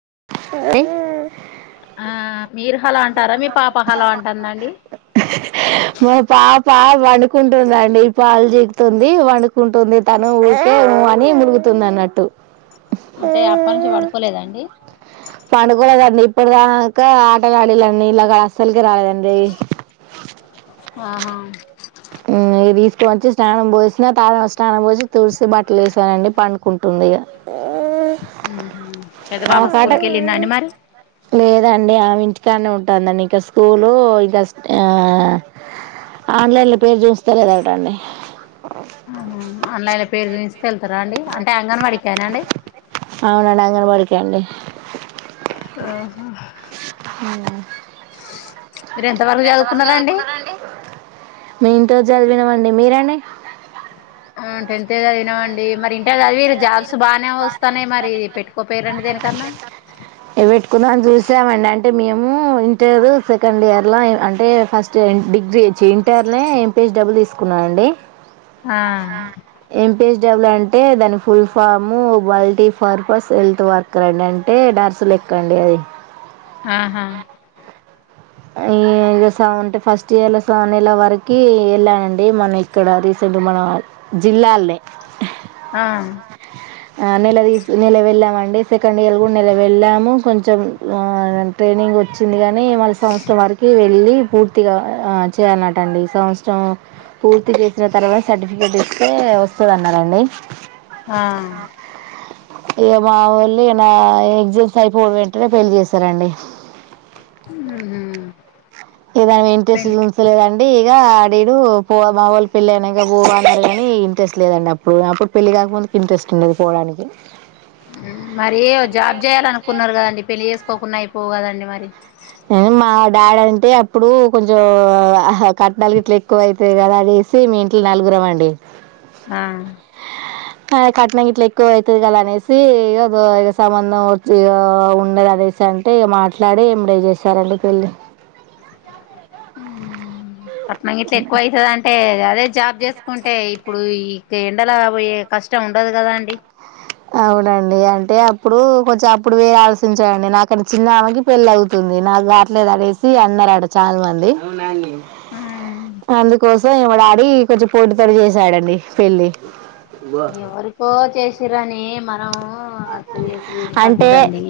[unintelligible] ఆ మీరు హలో అంటారా మీ పాప హలో అంటుందండి మా పాప పా పండుకుంటుందండి పాలు జీకుతుంది వండుకుంటుంది తను ఊకే ఊ అని మూలుగు తుందన్నట్టు అంటే అప్ప నుంచి పడుకోలేదా అండి పండుకో లేదండి ఇప్పుడు దాక ఆటలు ఆడిళ్ళండి ఇలాగా అస్సల్ కి రాలేదండి [inaudible] ఆహా ఉమ్ దీసుక వచ్చి స్నానం బోసినా తా స్నానం పోసి తూడిసి బట్టలు యేసానండి పండుకుంటుం ఇగా ఉఉమ్మ్ [unintelligible] లేదండి ఆమె ఇంటికాడనే ఉంటుందండి ఇక స్కూలు ఇక ఆ ఆన్లైన్లో పేరు చూస్తా లేదటండి అన్లైల పేరు చూయించికెళ్తారా అండి అంటే అంగన్వాడికేనా అండి రండి ఆహా మ్మ్ మీరు ఎంతవరకు చదువుకున్నారండి మే ఇంటర్ చదివినామండి మీరండి టెన్త్ ఏ చదివినమండి మరి ఇంటర్ చదివిరు జాబ్స్ బాగానే వస్తన్నాయి మరి పెట్టుకోపోరండి దేనికన్నా ఇగా పెట్టుకుందామని చూసామండి అం అంటే మేము ఇంటర్ సెకండ్ ఇయర్ లా అంటే ఫస్ట్ డిగ్రీ చి ఇంటర్ లనే పె డబ్బులు తీసుకున్నా అండి ఆ [unintelligible] అంటే దాని full form multi purpose health worker అండి అంటే నర్సు లాగా అది ఆహా ఆయె ఇగ [unintelligible] ఫస్ట్ ఇయర్లో సన్ళ వరకి వెళానండి మనం ఇక్కడ రీసెంట్గా మన జిల్లానే ఆ ఆహా నెల తి నెల వెళ్ళామండి సెకండ్ ఇయర్ కూడా ఎలా వెళ్ళాము కొంచెం ఆ ట్రైనింగ్ వచ్చింది కాని వాళ్లు సం సంవత్సరం వరకు వెళ్ళి పూర్తిగా ఆ చేయాలన్నటండి సంవత్సరం పూర్తి చేసిన తర్వాత సర్టిఫికెట్ ఇస్తే వస్తదన్నారండి ఆ ఇక మా వాళ్ళు ఇగా నా ఎగ్జామ్స్ అయిపోయిన వెంటనే పెళ్లి చేసారండి ఊమ్మ్ ఇదాని ఇంట్రెస్ట్ చూస్తాలేదండి ఇక నేను మా వొళ్ళు పెళ్లి అయినాక పో అన్నారు కానీ ఇంట్రస్ట్ లేదండి అప్పుడు అప్పుడు పెళ్లి కాక ముందు ఇంట్రెస్ట్ ఉండేది పోడానికి అ మరి జాబ్ చేయాలనుకున్నారు కదండి పెళ్లిి చేసుకోకున్నా అయిపోవు కదండి మరి నేను మా డాడీ అంటే అప్పుడు కొంచెం కట్టనాలు గిట్ల ఎక్కువ అైతది కదా అని సి మీ ఇంట్ల నలుగురం అండి ఆ ఆ కట్నం ఇట్లా ఎక్కువ అయితది కదా అనేసి ఏదో సంబంధం వోచి ఆహా ఉన్న ప్రదేశ్ అంటే ఇగా మాట్లాడి ఎమ్మటే చేశారండి పెళ్ళి కట్నం గిట్ల ఎక్కువ అయితది అంటే అదే జాబ్ చేసుకుంటే ఇప్పుడు ఈ ఎండలా పోయే కష్టం ఉండదు కదా అండి అవునండి అంటే అప్పుడు కొంచెం అప్పుడు వేరే ఆలోచించడండి నాకన్నా చిన్నామకి పెళ్లయితుంది నాకు కావట్లేదు అనేసి అన్నారు అంట చాలా మంది అందుకోసం ఇగా మా డాడీ కొంచెం పోటీపడి చేసాడండి పెళ్లి ఎవరికో చేసిరని ఎం అంటే పద్ధతండి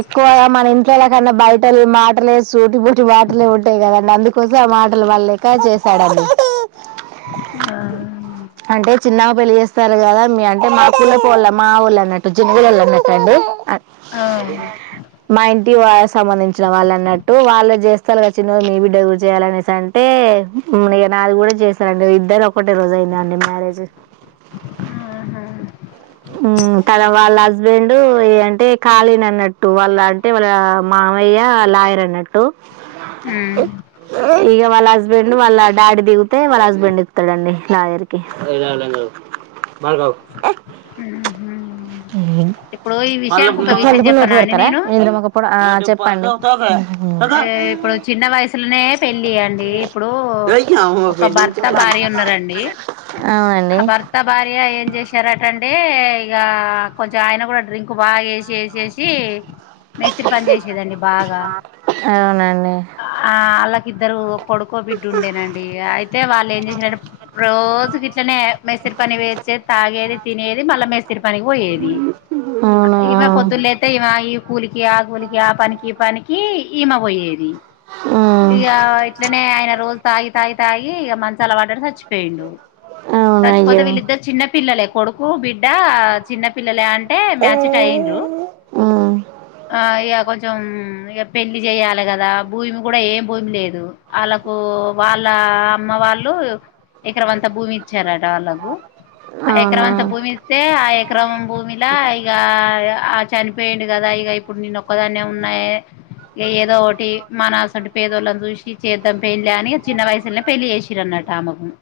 ఎక్కువ మన ఇంట్లో న్నా బయటోలు మాటలే సూటి బొటి మటలే ఉంటాయి కదండి అందుకోసం ఆ మాటలు పడలేక చేశాడండి [unintelligible] ఆ అంటే చిన్నగా పెళ్లి చేస్తారు కదా మీ అంటే మా కులపోలే మా హోళ్ళ అన్నట్టు [unintelligible] అనటాండి ఆ మా ఇంటి వా సంబంధించి వచ్చిన వాళ్ళు అన్నట్టు వాళ్ళు చేస్తారు కద చిన్నగా మీ బిడ్డ కి కూడా చేయాలఅంటే ఇగ నాది కూడా చేస్తారండి ఇద్దరిది ఒకటే రోజు అయిందఅండి మ్యారేజ్ ఆహా హు కదా వాళ్ళ హస్బెండ్ ఏ అంటే ఖాళీని అన్నట్టు వాళ్ళ అంటే వాళ్ళ మా మామయ్య లయరన్నట్టు ఉమ్ ఇగ వల్ల హుస్బేండ్ రెండు వల్ల డాడీ దిగుతే హస్బెండ్ హస్బెండ్ ఎక్కుతారండీ మార్గ ఆ ఇ విషయం పలుపుడు నోట్లు చెప్పనా అండి పెడతారా నేను నిద్ర ఒక పొడ ఆ చెప్పండి ఏ ఇప్పుడు చిన్న వయసులోనే పెళ్ళి అయంది ఇప్పుడు ఒక భర్త బ భార్య ఉన్నారండి అవునండి ఆ భర్త భార్య ఏం చేశార ఎంటే ఇగా కొంచెం ఆయన కూడా డ్రింక్ బాగా వేసి వేసేసి మిస్త్రి పని చేసేదండి బాగా అవునండి ఆ వాళ్ళకిద్దరు కొడుకో బిడ్డు ఉండేనండి అయితే వాళ్ళు ఏం చేసిన రోజ రోజు గట్నే మేస్స్రి పని వేసేది తాగేది తినేది మళ్ళా మేస్తరి పని కి పోయేది అవును ఆ. ఇమె పొత్దులు అయితే ఇ ఈ కూలికి ఆ కూలికి ఆ పనికి ఈ పనికి ఈమ పోయేది ఆ, ఇక ఇట్లనే ఆయన రోజు తాగి తాయి తాయి ఇ మంచి అలవాట చచ్చిపోయిండు అవును చచ్చిపోతే అయ్యో వీళ్ళిద్దరు చిన్న పిల్లలే కొడుకు బిడ్డ చిన్నపిల్లలు అం టే మ్యాచ్ట్ అయిరు ఉమ్, ఇక కొంచెం పెళ్లి చేయ్యాలి కదా భూమి కూడా ఏం భూమి లేదు వాళ్ళకు వాళ్ళ అమ్మ వాళ్ళు ఉ ఎకారం వంత భూమి ఇచ్చారట వాళ్లకు ఆ అవునా ఎకరం అంత భూమి ఇస్తతే ఆ ఎకరం భూమిలా ఈగ ఆ చనిపోయిడు కదా ఇక ఇప్పుడు నేను ఒక్కదాన్నే ఉన్నాయి ఏదో ఒకటి మనసటు పేదోళ్ళం చూసి చేద్దాం పెళ్లి అని చిన్న వయసులోనే పెళ్లిి చేసిన్రు అన్నట తామం [unintelligible]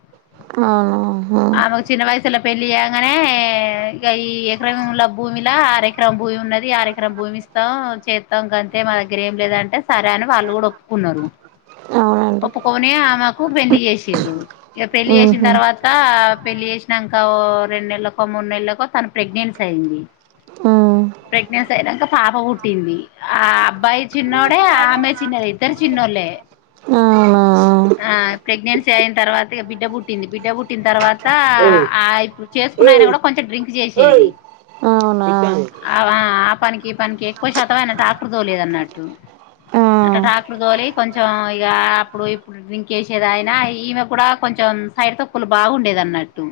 అవునా హ పెళ్లిి చేయగానే ఇక ఈ ఎకరం ఉల భూమి లా ఆరఎకరం భూమి ఉన్నది ఆరఎకరం భూమి ఇస్తా స్తాం చేస్తాం కంటే మా దగ్గర ఏం లేదంటే సరే అని వాళ్ళు కూడా ఒప్పుకున్నారు అవునండి ఒప్పుకోొని ఆమెకు పెళ్లి చేసిరు ఇక పెళ్లి చేసిన ఉహు, తర్వాత పెళ్లి చేసి వినాక రెం నెలకో మూడు నెలకో తన ప్రెగ్నెన్సీ అయింది ఉమ్. ప్రెగ్నెన్సీ అయినాక పాప పుట్టింది ఆ అబ్బాయి చిన్నోడే ఆమె చిన్నది ఇద్దరు చిన్నోళ్ళే ఆవునా ఆ ప్రెగ్నెన్సీ అయిన తర్వాత బిడ్డ పుట్టింది బిడ్డ పుట్టిన తర్వాత ఆ ఇప్పుడు చేసుకు ఆయన కూడా కొంచెం డ్రింక్ చేసేది ఆ ఆ ఆ పనికి పనికి ఎక్కువ శాతం ఆయన ఆకృదో లేదన్నట్టు అట్ టాకులు తోలి కొంచెం ఇక అప్పుడు ఇప్పుడు డ్రింక్ వేసేదిా ఆయన ఈమె కూడా కొంచెం సైడ్ తక్కులు బాగుండేది అన్నట్టు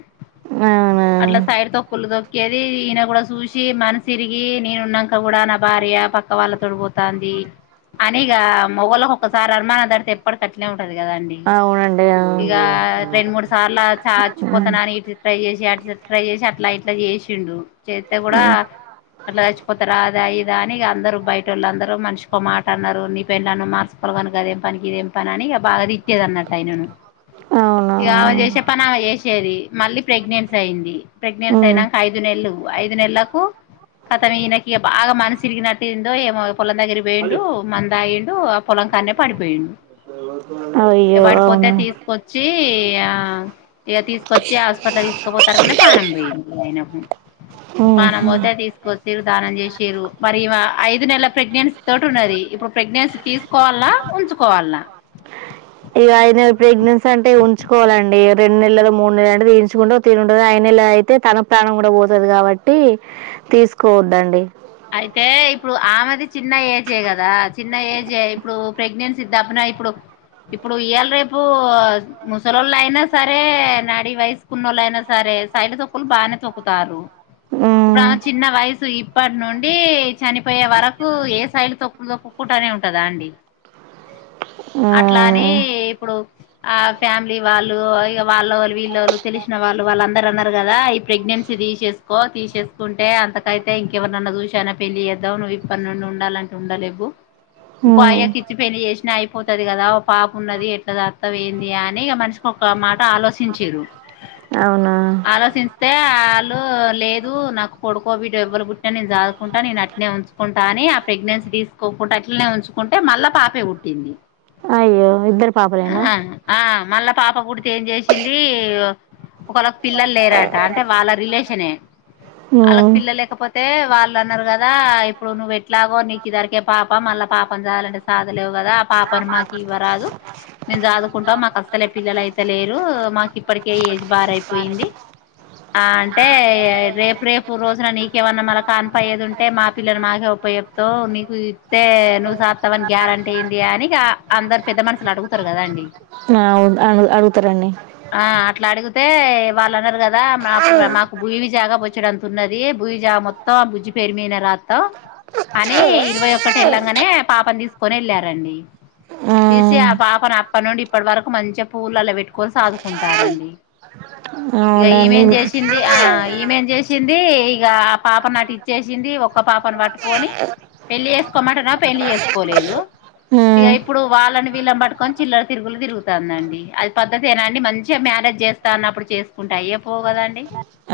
అట్లా సైడ్ తొకులు తొక్కేది ఈయన కూడా చూసి మనసిరిగి నేను ఉన్నాక కూడా నా భార్య పక్క వాళ్ళ తొడిపోతాంది అనిక మొగళకి ఒకసారి అనుమాన డితే ఎప్పటికట్టలే ఉంటది కదా అండి అవునండి ఆ ఇక రెండు మూడు సార్లు చచ్చిపోతాను అని ఇ ట్రై చేసి ట్రై చేసి అట్లా ఇట్లా చేసి ఉండు చేస్త కూడా అట్లా చచ్చిపోతారుాదా ఇదాని అందరుూ బయట వాళ్ళు అందరుూ మనిష మాట అన్నారు నీ పెళను మార్చకోలను అదేం పనికి ఇదేం పని అని బాగా తిట్టేది అన్నట్టు ఆయనను అవునా ఇక ఆమె చేసే పని ఆమె చేసేది మళ్ళీ ప్రెగ్నెన్సీ అయింది ప్రెగ్నెన్ీ అయినాక ఐదు నెలలు ఐదు నెలల అత ఈయనకి బాగా మనిసుిరిగినట్టుందో ఏమో పొలం దగ్రి పోేండు మందాయిండు ఆ పొలంకన్న పడిపోయిండు అయ్యో అవునా కొచ్చి ఆ ఇగ తీసుకొచ్చి హాస్పిటల్ తీసుకపోతారు కనే పానం పోయింది అయినకు పానం పోతే తీసుకొచ్చరు దానం చేసిరు మరి ఐదు నెలల ప్రెగ్నెంసీ తోటి ఉన్నది ఇప్పుడు ప్రెగ్నెన్సీ తీసుకోవాలా నా ఉంచుకోవాలనా ఇగ ఐదు నెలల ప్రెగ్నెన్సీ అంటే ఉంచుకోవాలండి రెండు నెలదో మూడు నెల తీయించుకుంటే ఒక తీరు ఉంటాది ఐదు నెల ఇలా అయితే తన ప్రాణం కూడా పోతది కాబట్టి తీసుకోవదు అండి అయితే ఇప్పుడు ఆమెది చిన్న ఏజే కదా చిన్న ఏజ్ ఇప్పుడు ప్రెగ్నెన్సీ దప్పన ఇప్పుడు ఇప్పుడు ఇయ్యాల రేపు ముసలోళ్ళు అయినా సరే నాడీ వయసుకున్న వాళ్ళు అయినా సరే టే సైడ్ చకులు బాగానే చక్కుతారు ఇప్పుడు ఆమె చిన్న వయసు ఇప్పటి నుండి డి చనిపోయే వరకు ఏ సైడులు తొక్కు తొక్కుకుంటనే ఉంటదా అండి అట్లా అని ఇప్పుడు ఆ ఫ్యామిలీ వాళ్ళు ఇగ వాళ్ళ వాళ్ళు వీళ్ళ వాళ్ళు తెలిసిన వాళ్ళు వాళ్ళందరరు అన్నారు కదా ఈ ప్రెగ్నెన్సీ తీసేసుకో తీసేసుకుంటే అంతకైతే ఇంకెవరన్నా చూసి చనా పెళ్లిి చేద్దాం నువ్వు ఇప్పటి నుండి ఉండాలంటే ఉండా లేవు ఇంకో ఆయనకిచ్చి పెళ్లి చేసినా అయిపోతది కదా ఓ పాప ఉన్నది ఎట్లా సాక్తావ్ ఏంది అని ఇగ మనిషికి కో ఒక మాట ఆలోచింరు అవునా ఆలోచిస్తే వాళ్ళు లేదు నాకు కొడుకోబిడ ఎవ్వరు పుట్టటిన నేను సాదు కుంట నేను అట్నే ఉంచుకుంటా అని ఆ ప్రెగ్నెన్సీ తీసుకోకుంంటడా అట్లనే ఉంచుకుంటే మళ్ళా పాపే పుట్టింది అయ్యో ఇద్దరు పాపలేనా ఆ ఆ మళ్ళా పాప పుడితే ఏం చేసింది ఒకళ్ళకి పిల్లలు లేరాట అంటే వాళ్ళ రిలేషనే వాళ్ళకి పిల్ల లేకపోతే వాళ్ళ అన్నారు కదా ఇప్పుడు నువ్వు ఎట్లాగో నీకు ఈదారికే పాప మళ్ళా పాప సాదాలంటే సాధ లేవు కదా ఆ పాప మాకి ఇవ్వరాదు మేము జదువుకుంటా మాకి అసలే పిల్లలయితే లేరు మాకు ఇప్పటికే ఏజ్ బార్ అయిపోయింది ఆ అంటే రేపు రేపు రోజున నీకేమన్నా మళ్ కాప్ పయ్యేదు ఉంటే మా పిల్లలు మాకే ఓప్ప చెప్తావ్ మీకు ఇస్తే నువ్వు సాదుతావని గ్యారెంటీ ఏంది అని చ అందరు పెద్ద మనుషులు అడుగుతారు కదా అండి ఆ అవు అ అడుగుతారంండి ఆ అట్లా అడిగితే వాళ్ళు అన్నారు కదా మా మాకు భూవి జాగ బొచ్చడు అంత ఉన్నది భూమి జాగ మొత్తం ఆ బు బుజ్జి పేరు మీదనే రాత్రం అని ఇరవై ఒక్కటి వెళ్ళంగానే పాపం తీసుకొని వెళ్ళారండి ఆ తీసి ఆ పాపను అప్ప నుండి ఇప్పటి వరకు మంచిగా పువ్వులల్ల పెట్టుకొని సాదుకుంటారండి అట్టిపల్లె ఇగ ఇమె ఏం చేసింది ఆ ఇమె ఏం చేసింది ఇగ ఆ పాపను నాటి చేసింది ఒక్క పాపను పట్టుకొని పెళ్లి చేసుకోమంటున్నావ్ పెళ్లి చేసుకోలేదు ఇగ ఇప్పుడు వాళ్ళని వీళ్ళని పట్టుకొని చిల్లల తిరుగులు తిగుతుందండి అది పద్ధతేనా అండి మంచిగా మ్యా చేస్తా అన్నప్పుడు చేసుకుంటె అయ్యే పోవు కదాండి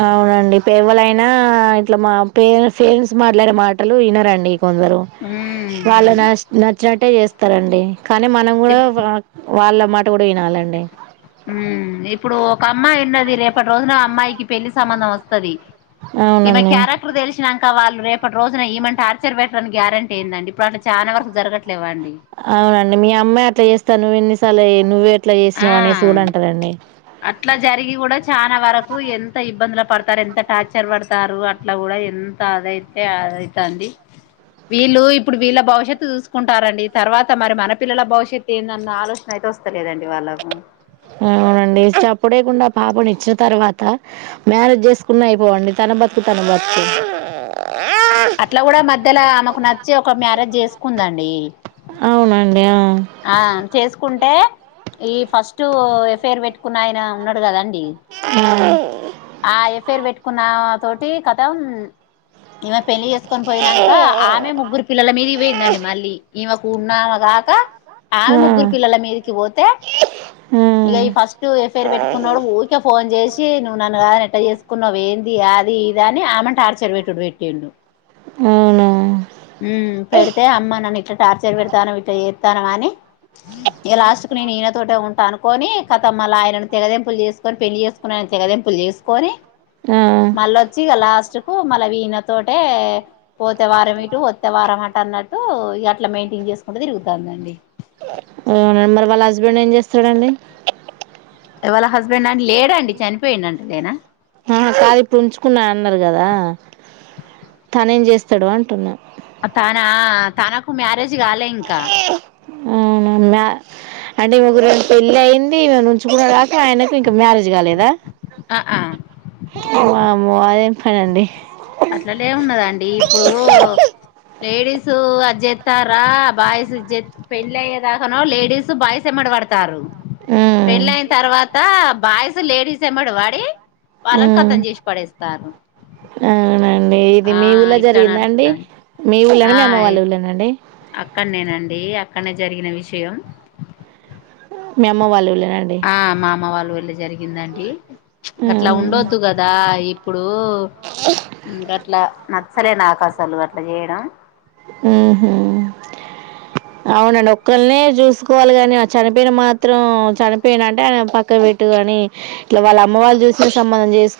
ఆ అవునండి ఎవలైనా ఇట్లా మా పేరెంట్స్ పేరెంట్స్ మాట్లాడే మాటలు వినరండి కొందరు వాళ్ళు న ఉమ్ నచ్చినట్టే చేస్తారండి కానీ మనం కూడా ఇప్ వా వాళ్ళ మాట కూడా వినాలండి ఉ ఇప్పుడు ఒక అమ్మాయి ఉన్నది రేపటి రోజున అమ్మాయికి పెళ్లి సంబంధం వస్తది ఈమె అవునండి క్యారెక్టర్ తెలిసిన నాం క వాళ్లు రేపటిరోజున ఈమెను ఆర్చర్ పెట్రని గ్యారంటీ ఏందండి ఇప్పుడు అట్ల చానా వరకు జరగట్లేవా అండి అవునండి మీ అమ్మె అట్లా చేస్త నువ్వెన్నిసలు నువ్వే ఇట్లా చేసినవ్ అనేసి ఆ కూడా అంటాదండి అట్లా జరిగి కూడా చాలా వరకు ఎంత ఇబ్బందుల పడతారు ఎంత టార్చర్ పడతారు అట్లా కూడా ఎంత అదైతే అదైతంది వీళ్ళు ఇప్పుడు వీళ్ళ భవిష్యత్తు చూసుకుంటారంండి తర్వాత మరి మన పిల్లల భవిష్యత్తు ఏందన్న ఆలోచన అయి తే వస్తాలేదండి వాళ్ళకు అవునండి అప్పుడేకుండా పాపని ఇచ్చిన తర్వాత మ్యారేజ్ చేసుకున్నా అయిపోవండి తన బతుకుత [inaudible] అట్లా కూడా మధ్యల ఆమెకు నచ్చి ఒక మ్యారేజ్ చేసుకుందండి అవునండి ఆ కుంటే ఈ ఫస్ట్ ఎఫైర్ పెట్టుకున్న ఆయన ఉన్నాడు కదండీ ఆ ఆ ఆ ఎఫైర్ పెట్టుకున్న తోటి కతం ఇమె పెళ్ళి చేసుకొని పోయినాక ఆమె ముగ్గురు పిల్లల మీదికి పోయిందండి మళ్ళీ ఇమె కూన్నా కాక ఆమె ముగ్గురు పిల్లల ఆ మీదికి పోతే ఇగ ఈ ఫస్ట్ ఎఫైర్ పెట్టుకున్నాడు ఊరికే ఫోన్ చేసి నువ్వు నన్ను కాదు ఎట్ట చేసుకున్నావ్ ఏంది ఇగ అది ఇది అని ఆమెన్ టార్చర్ పెట్టుడు పెట్టిండు హ్మ్ హ్మ్ పెడితే అమ్మ నన్ను ఇట్లా టార్చర్ పెడతానావ్ ఇట్లా చేస్తానావ్ అని ఇలాస్ట్ కు నేను ఈయనతోటె ఉంటా అనుకొని కతం మల్లా ఆయనను తెగదింపులు చేసుకొని పెళ్లి చేసుకుని తెగదెంపుల్ చేసుకొని ఆ మల్లొచ్చి ఇగ లాస్ట్ కు మన విన తోటే పోతే వారం ఇటు వత్తే వారం అటు అన్నట్టు అట్లా మెయింటైన్ చేసుకుంటూ తిరుగుతాంది అండి [inaudible] మరి వాళ్ళ హస్బెండ్ ఏం చేస్తాడండి వాళ హస్బెండ్ అండి లేడండి చనిపోయిండ అంటదేనా ఆ కాదు ఇప్పుడు ఉంచుకున్నా అన్నారు కదా తనే ఏం చేస్తాడు అంటున్నా తన తనకు మ్యారేజ్ కాలే ఇంకా అవునా మ్యా అంటే ముగ్గురు పెళ్లి అయింది నే ఉంచుకునుడు గాక ఆయనకు ఇంక మ్యారేజ్ కాలేదా ఆ ఆ వామ్మో అదేం పని అండి అట్లా లేమున్నదండి అండి ఇప్పుడు లేడీస్ అజ్జిత్తారా బాయ్స్ ఇద్ పెళ్ళయ్యదాకానో లేడీస్ బాయ్స్ వెంబడా వాడతారు ఉమ్ పెళ్ళయిన తర్వాత బాయ్స్ లేడీస్ ఏంబడి బడి వాళ్ళని ఉమ్ కతం చేసి పడేస్తారు మీ ఇది ఆ మీ ఊళ్ళ ఇట్లా జరిగిందా అండి నడుస్తాంది మీ ఊళ్ళని మీ ఆ అమ్మ వాళ్ళ ఊళ్ళనా అండి అక్కడనేనండి అక్కడనే జరిగిన విషయం మీ అమ్మ వాళ్ళ ఊళ్లో ఆ మా అమ్మ వాళ్ళు ఊర్లో జరిగిందండి అట్లా అవునా ఉండొద్దు కదా ఇప్పుడు అట్లా నచ్చలే నాకు అసలు అట్లా చేయడం మ్మ్ హ్మ్ అవునండి ఒక్కరిని చూసుకోవాలి కాని చనిపోయిన మాత్రం చనిపోయిన అంటే ఆయన పక్క పెట్టు కా ఇట్లా వాళ్ళ అమ్మ వాళ్ళ చూసినా సంబంధం చేసు